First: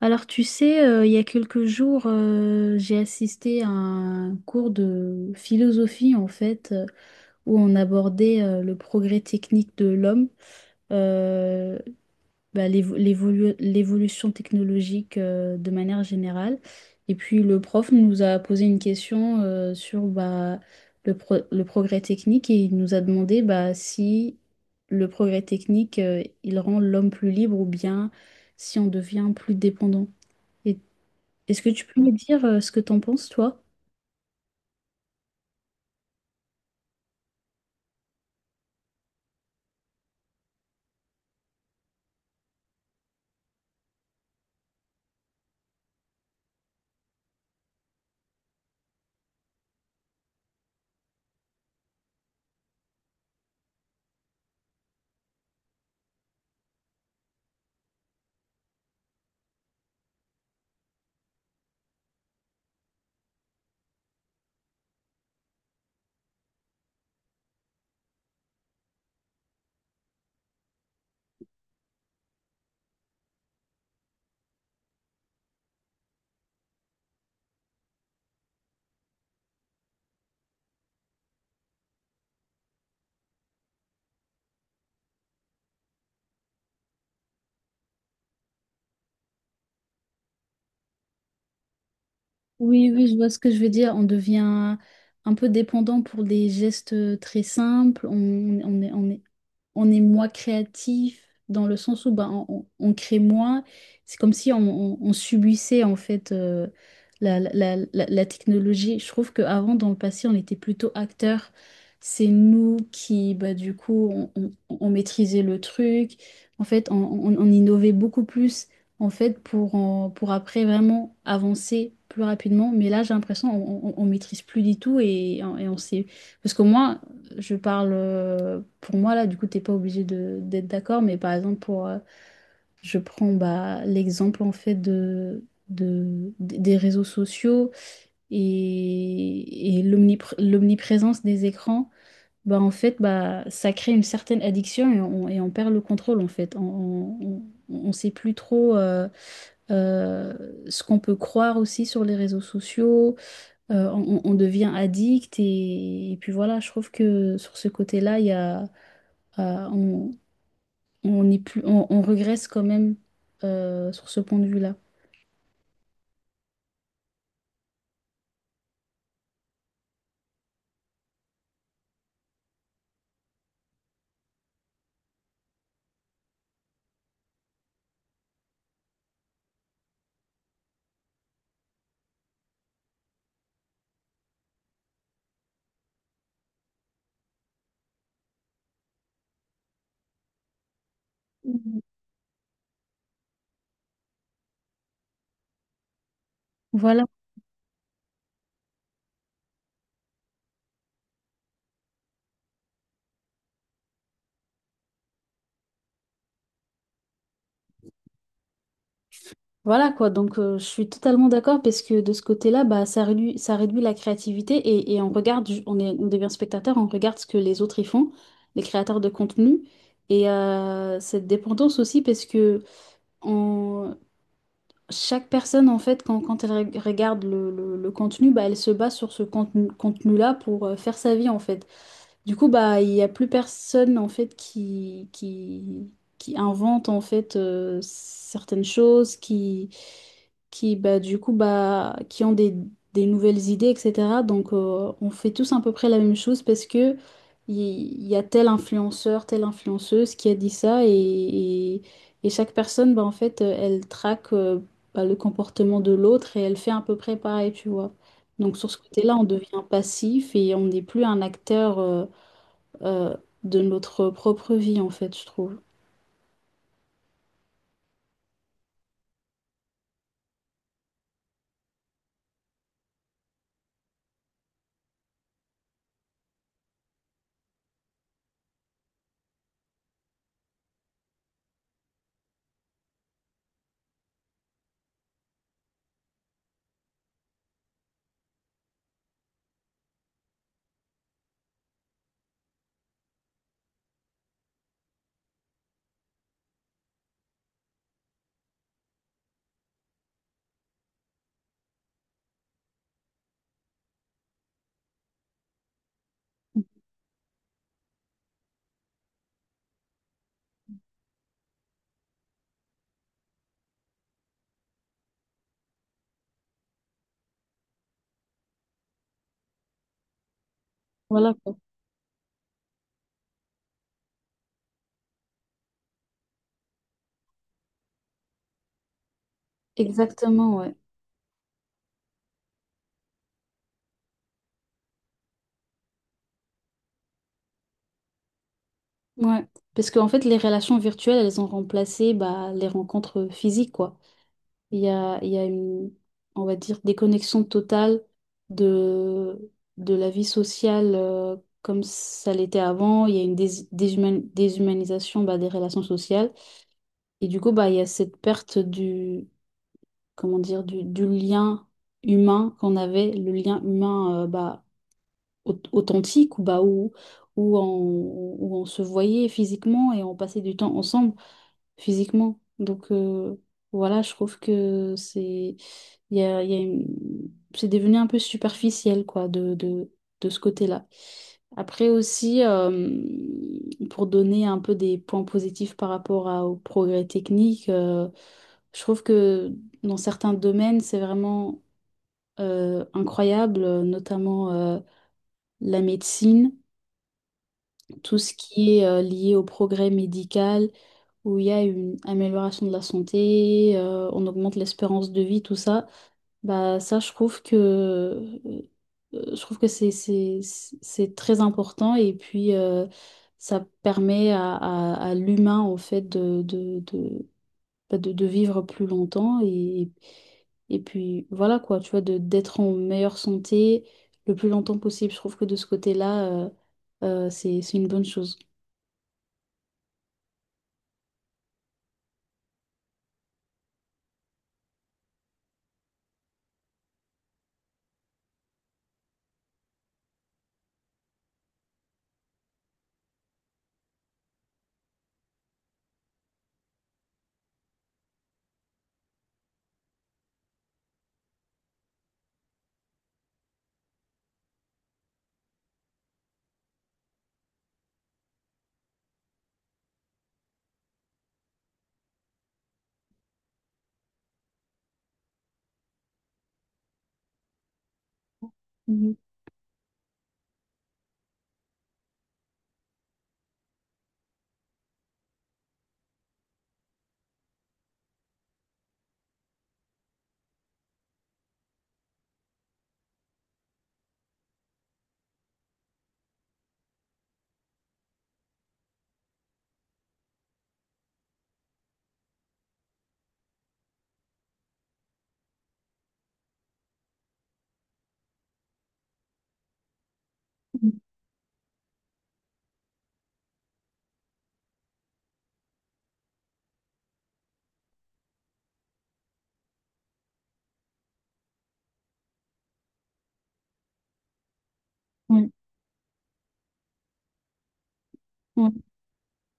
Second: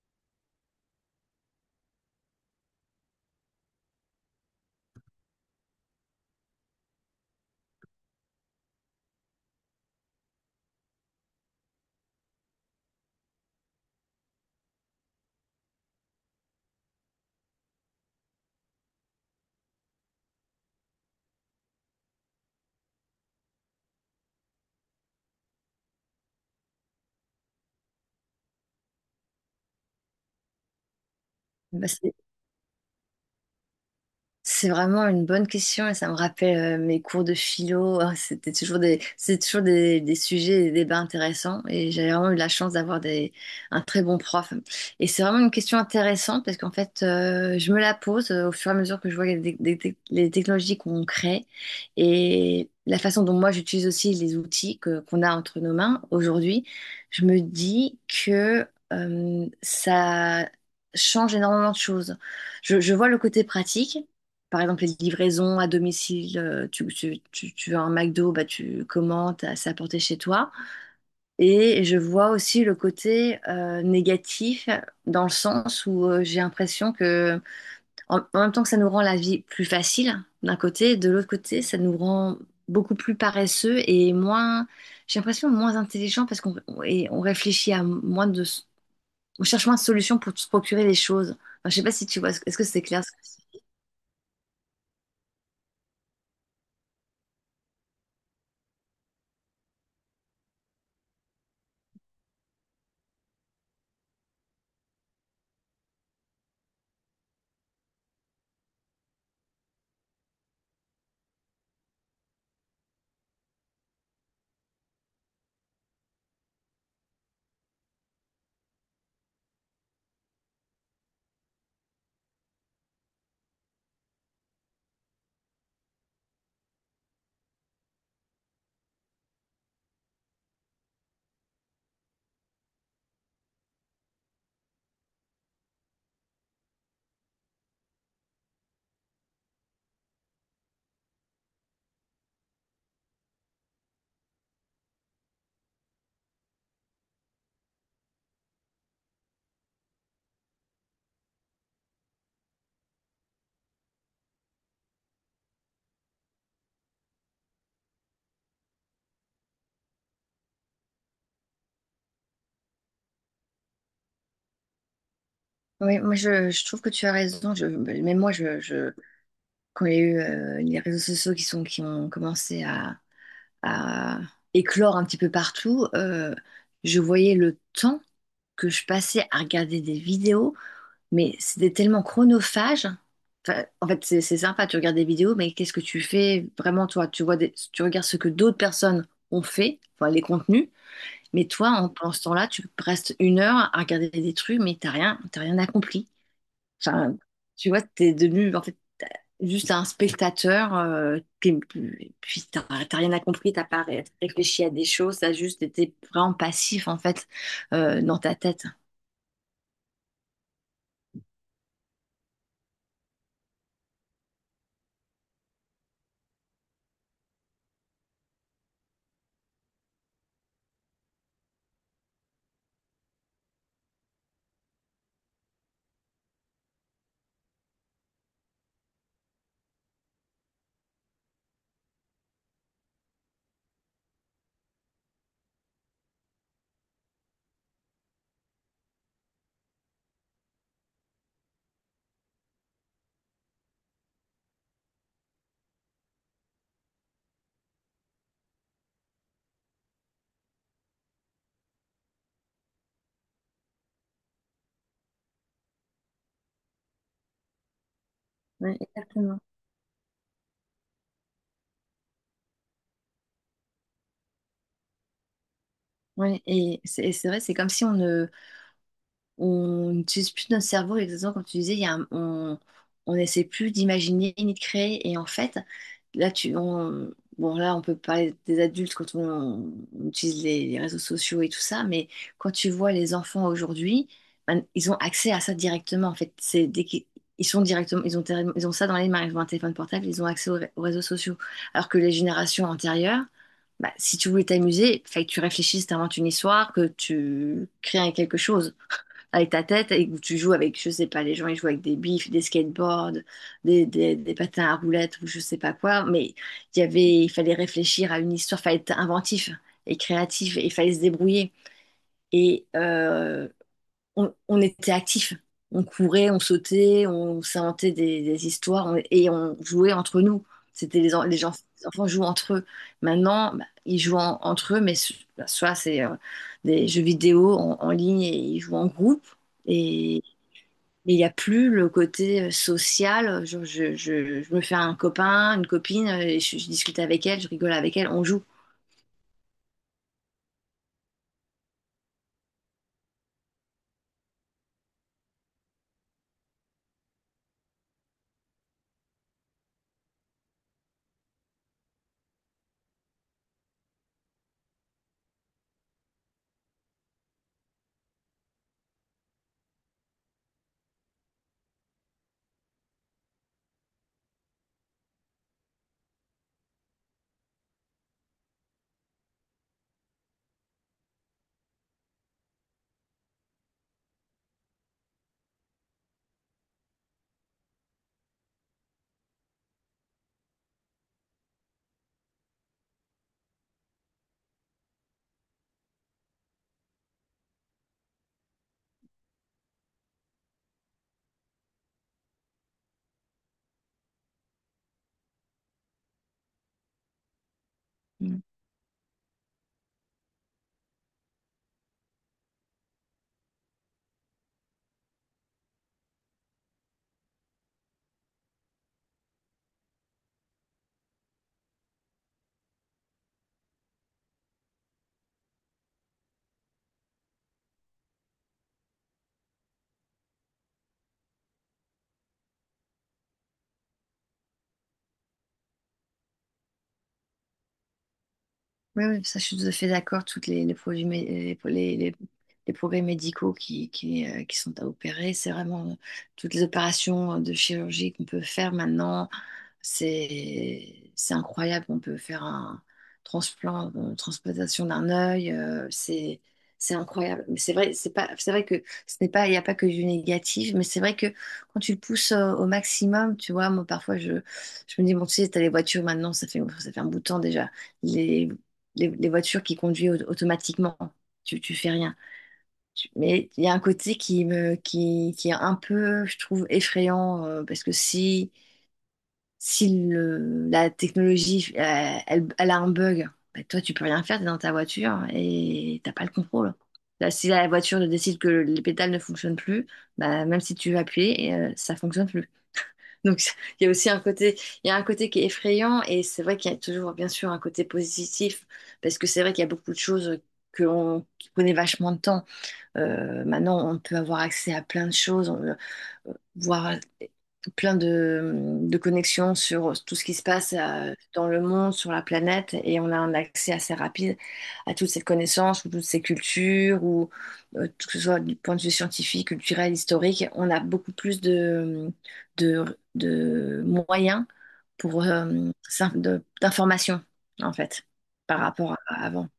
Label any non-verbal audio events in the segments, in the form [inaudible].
Alors, tu sais, il y a quelques jours, j'ai assisté à un cours de philosophie, en fait, où on abordait le progrès technique de l'homme, euh, l'évolution technologique de manière générale. Et puis, le prof nous a posé une question sur le progrès technique et il nous a demandé bah, si le progrès technique, il rend l'homme plus libre ou bien si on devient plus dépendant. Et est-ce que tu Bah, peux me c'est dire ce que t'en penses, toi? c'est vraiment une bonne question et ça me rappelle mes cours de philo. Ah, c'était toujours des sujets et des débats intéressants et j'avais vraiment eu la chance d'avoir un très bon prof. Et c'est vraiment une question intéressante parce qu'en fait, je me la pose au fur et à mesure que je vois les technologies qu'on crée, et la façon dont moi j'utilise aussi les outils qu'on a entre nos mains aujourd'hui. Je me dis que ça change énormément de choses. Je vois le côté pratique, par exemple, les livraisons à domicile. Tu veux un McDo, bah, tu commandes, c'est apporté chez toi. Et je vois aussi le côté négatif, dans le sens où j'ai l'impression que, en même temps que ça nous rend la vie plus facile d'un côté, de l'autre côté, ça nous rend beaucoup plus paresseux et moins, j'ai l'impression, moins intelligent parce qu'on et on réfléchit à moins de, on cherche moins de solutions pour se procurer les choses. Enfin, je sais pas si tu vois, est-ce que c'est Oui, clair? oui, je vois ce que je veux dire. On devient un peu dépendant pour des gestes très simples. On est, on est, on est moins créatif dans le sens où ben, on crée moins. C'est comme si on subissait en fait la, la- la technologie. Je trouve qu'avant, dans le passé, on était plutôt acteurs. C'est nous qui, bah, du coup, on maîtrisait le truc. En fait, on innovait beaucoup plus. En fait, pour après vraiment avancer plus rapidement. Mais là, j'ai l'impression on maîtrise plus du tout et on sait. Parce que moi, je parle pour moi, là, du coup, t'es pas obligé de, d'être d'accord. Mais par exemple, je prends bah, l'exemple en fait de, des réseaux sociaux et l'omniprésence des écrans. Bah, en fait, bah, ça crée une certaine addiction et on perd le contrôle en fait. On, on- on sait plus trop. Euh, ce qu'on peut croire aussi sur les réseaux sociaux. On devient addict et puis voilà, je trouve que sur ce côté-là, il y a, euh, on, on est plus, on regresse quand même sur ce point de vue-là. Oui, moi je trouve que tu as raison. Je, même moi, je, quand il y a eu les réseaux sociaux qui sont, qui ont commencé à éclore un petit peu partout, je voyais le temps que je passais à regarder des vidéos, mais c'était tellement chronophage. Enfin, en fait, c'est sympa, tu regardes des vidéos, mais qu'est-ce que tu fais vraiment toi? Tu regardes ce que d'autres personnes ont fait, enfin les contenus, mais toi, Mhm. en, pendant ce temps-là, tu restes une heure à regarder des trucs, mais t'as rien accompli. Voilà. Enfin, tu vois, t'es devenu en fait t'as- juste un spectateur qui, puis t'as rien à compris, t'as pas réfléchi à des choses, t'as juste été vraiment passif en fait dans ta tête. Voilà quoi, donc je suis totalement d'accord parce que de ce côté-là, bah, ça réduit la créativité et on regarde, on devient spectateur, on regarde ce que les autres y font, les créateurs de contenu. Et cette dépendance aussi parce que chaque personne, en fait, quand elle regarde le contenu, bah, elle se base sur ce contenu-là pour faire sa vie, en fait. Du coup, bah, il n'y a plus personne, en fait, qui invente, en fait, certaines choses, du coup, bah, qui ont des nouvelles idées, etc. Donc, on fait tous à peu près la même chose parce que il il y a tel influenceur, telle influenceuse qui a dit ça et- et chaque personne, bah, en fait, elle traque bah, le comportement de l'autre et elle fait à peu près pareil, tu vois. Donc sur Oui, ce côté-là, on exactement. devient passif et on n'est plus un acteur euh, de notre propre vie, en fait, je trouve. Ouais, et c'est vrai, c'est comme si on ne on n'utilise plus notre cerveau exactement comme tu disais, il y a on n'essaie plus d'imaginer ni de créer. Et en fait là tu on, bon là on peut parler des adultes quand on utilise les réseaux sociaux et tout ça, mais quand tu vois les enfants aujourd'hui, ben, ils ont accès à ça directement. En fait, c'est dès qu'ils ils sont directement, ils ont ils ont ça dans les mains, ils ont un téléphone portable, ils ont accès aux réseaux sociaux, alors que les générations antérieures, bah, si tu voulais t'amuser, fallait que tu réfléchisses, t'inventes une histoire, que tu crées quelque chose avec ta tête et où tu joues avec, je sais pas, les gens ils jouent avec des bifs, des skateboards, des patins à roulettes ou je sais pas quoi, mais il y avait, il fallait réfléchir à une histoire, fallait être inventif et créatif et il fallait se débrouiller. Et on était actifs. On courait, on sautait, on s'inventait des histoires et on jouait entre nous. C'était Voilà quoi. Les enfants jouent entre eux. Maintenant, bah, ils jouent entre eux, mais bah, soit c'est des jeux vidéo en ligne et ils jouent en groupe. Et Exactement, ouais. et il n'y a plus le côté social. Genre, je me fais un copain, une copine, et je discute avec elle, je rigole avec elle, on joue. Ouais. Parce qu'en fait, les relations virtuelles, elles ont remplacé bah, les rencontres physiques, quoi. Il y a une, on va dire, déconnexion totale de, de la vie sociale comme ça l'était avant. Il y a une déshumanisation bah, des relations sociales. Et du coup, bah, il y a cette perte du, comment dire, du lien humain qu'on avait, le lien humain bah, authentique, ou bah, où, on, où on se voyait physiquement et on passait du temps ensemble physiquement. Donc voilà, je trouve que c'est il y a une- c'est devenu un peu superficiel quoi de ce côté-là. Après aussi, pour donner un peu des points positifs par rapport à, au progrès technique, je trouve que dans certains domaines, c'est vraiment incroyable, notamment la médecine, tout ce qui est lié au progrès médical où il y a une amélioration de la santé, on augmente l'espérance de vie, tout ça, bah ça je trouve que c'est très important et puis ça permet à l'humain en fait de, bah, de vivre plus longtemps et puis voilà quoi, tu vois, de d'être en meilleure santé le plus longtemps possible. Je trouve que de ce côté-là, c'est une bonne chose. Oui, oui, ça, je suis tout à fait d'accord. Toutes les produits, les progrès médicaux qui sont à opérer, c'est vraiment toutes les opérations de chirurgie qu'on peut faire maintenant. C'est incroyable. On peut faire un transplant, une transplantation d'un œil. C'est incroyable. Mais c'est vrai, c'est vrai que ce n'est pas, il n'y a pas que du négatif. Mais c'est vrai que quand tu le pousses au maximum, tu vois, moi, parfois, je me dis, bon, tu sais, t'as les voitures maintenant, ça fait un bout de temps déjà. Les les voitures qui conduisent automatiquement. Tu fais rien. Mais il y a un côté qui me, qui est un peu, je trouve, effrayant, parce que si, Mhm. si la technologie, elle, elle a un bug, bah, toi, tu peux rien faire, t'es dans ta voiture et t'as pas le contrôle. Là, si la voiture décide que les pédales ne fonctionnent plus, bah, même si tu veux appuyer, ça fonctionne plus. Donc, [laughs] il y a aussi un côté, il y a un côté qui est effrayant et c'est vrai qu'il y a toujours, bien sûr, un côté positif parce que c'est vrai qu'il y a beaucoup de choses que l'on qui prenaient vachement de temps. Maintenant, on peut avoir accès à plein de choses, voir plein de connexions sur tout ce qui se passe dans le monde, sur la planète, et on a un accès assez rapide à toutes ces connaissances, ou toutes ces cultures, ou que ce soit du point de vue scientifique, culturel, historique, on a beaucoup plus de, de moyens pour Ouais. D'informations, en fait, par Ouais. rapport à avant.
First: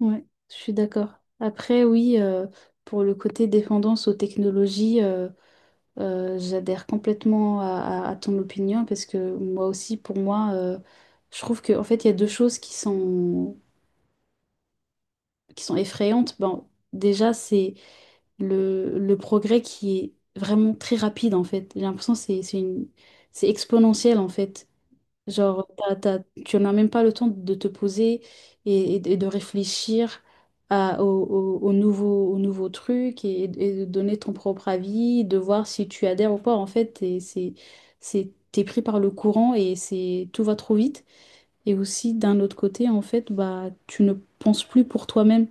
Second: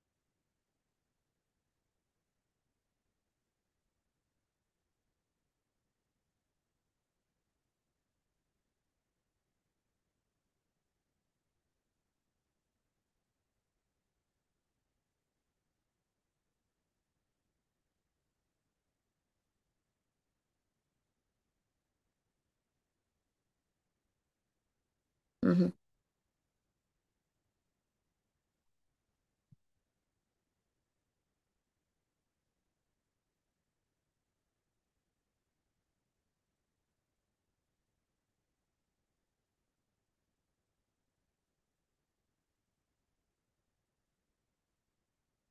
Ouais, je suis d'accord. Après, oui, pour le côté dépendance aux technologies, j'adhère complètement à ton opinion parce que moi aussi, pour moi, je trouve que en fait, il y a deux choses qui sont effrayantes. Bon, déjà, c'est le progrès qui est vraiment très rapide, en fait. J'ai l'impression que c'est exponentiel, en fait. Genre, Mhm. Tu n'as même pas le temps de te poser et de réfléchir au nouveau truc et de donner ton propre avis, de voir si tu adhères ou pas. En fait, t'es pris par le courant et c'est, tout va trop vite. Et aussi, d'un autre côté, en fait, bah, tu ne penses plus pour toi-même.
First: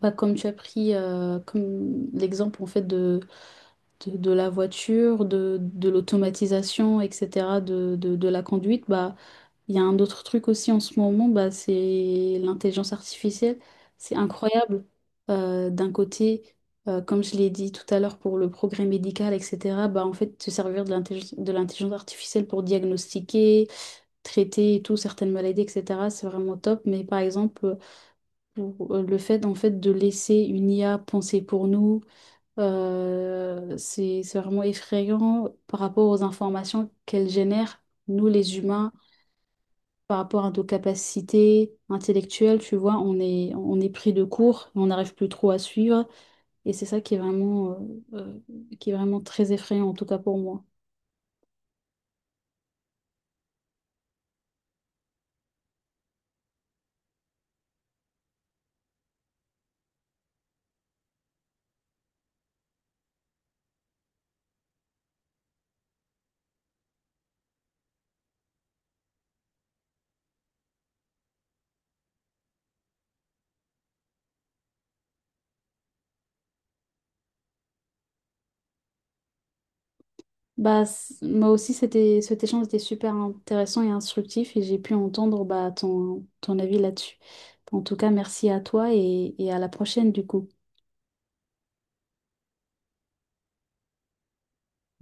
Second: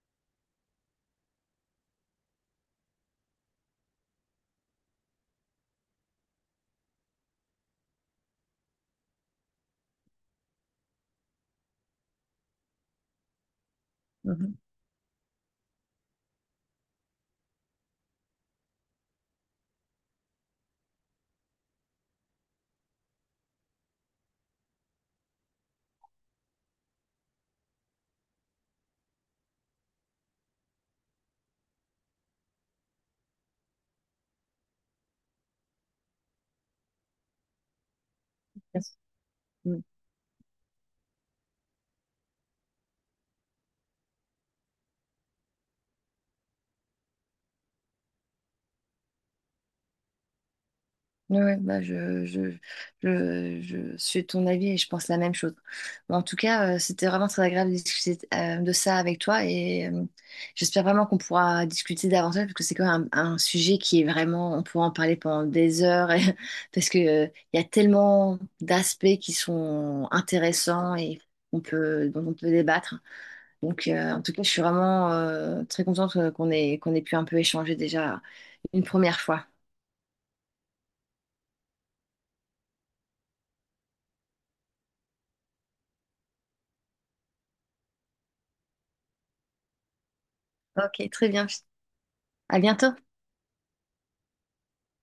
Bah, comme tu as pris comme l'exemple en fait de la voiture, de l'automatisation, etc., de la conduite, bah, il y a un autre truc aussi en ce moment, bah, c'est l'intelligence artificielle. C'est Mhm. incroyable. D'un côté, comme je l'ai dit tout à l'heure pour le progrès médical, etc., bah, en fait, se servir de l'intelligence artificielle pour diagnostiquer, traiter et tout, certaines maladies, etc., c'est vraiment top. Mais par exemple, pour le fait, en fait, de laisser une IA penser pour nous, c'est vraiment effrayant par rapport aux informations qu'elle génère, nous les humains Yes. par rapport à nos capacités intellectuelles, tu vois, on est pris de court, on n'arrive plus trop à suivre. Et c'est ça qui est vraiment très effrayant, en tout cas pour moi. Ouais, ouais, bah je suis de ton avis et je pense la même chose. Mais en tout cas, c'était vraiment très agréable de discuter de ça avec toi et j'espère vraiment qu'on pourra discuter davantage parce que c'est quand même un sujet qui est vraiment, on pourra en parler pendant des heures [laughs] parce que il y a tellement d'aspects qui sont intéressants et on peut, dont on peut débattre. Donc, en tout cas, je suis vraiment très contente qu'on ait pu un peu échanger déjà une première fois. Bah, moi aussi, cet échange était super intéressant et instructif et j'ai pu entendre bah, ton avis là-dessus. En tout cas, merci à toi et à la prochaine du coup. Ok, très bien. À bientôt.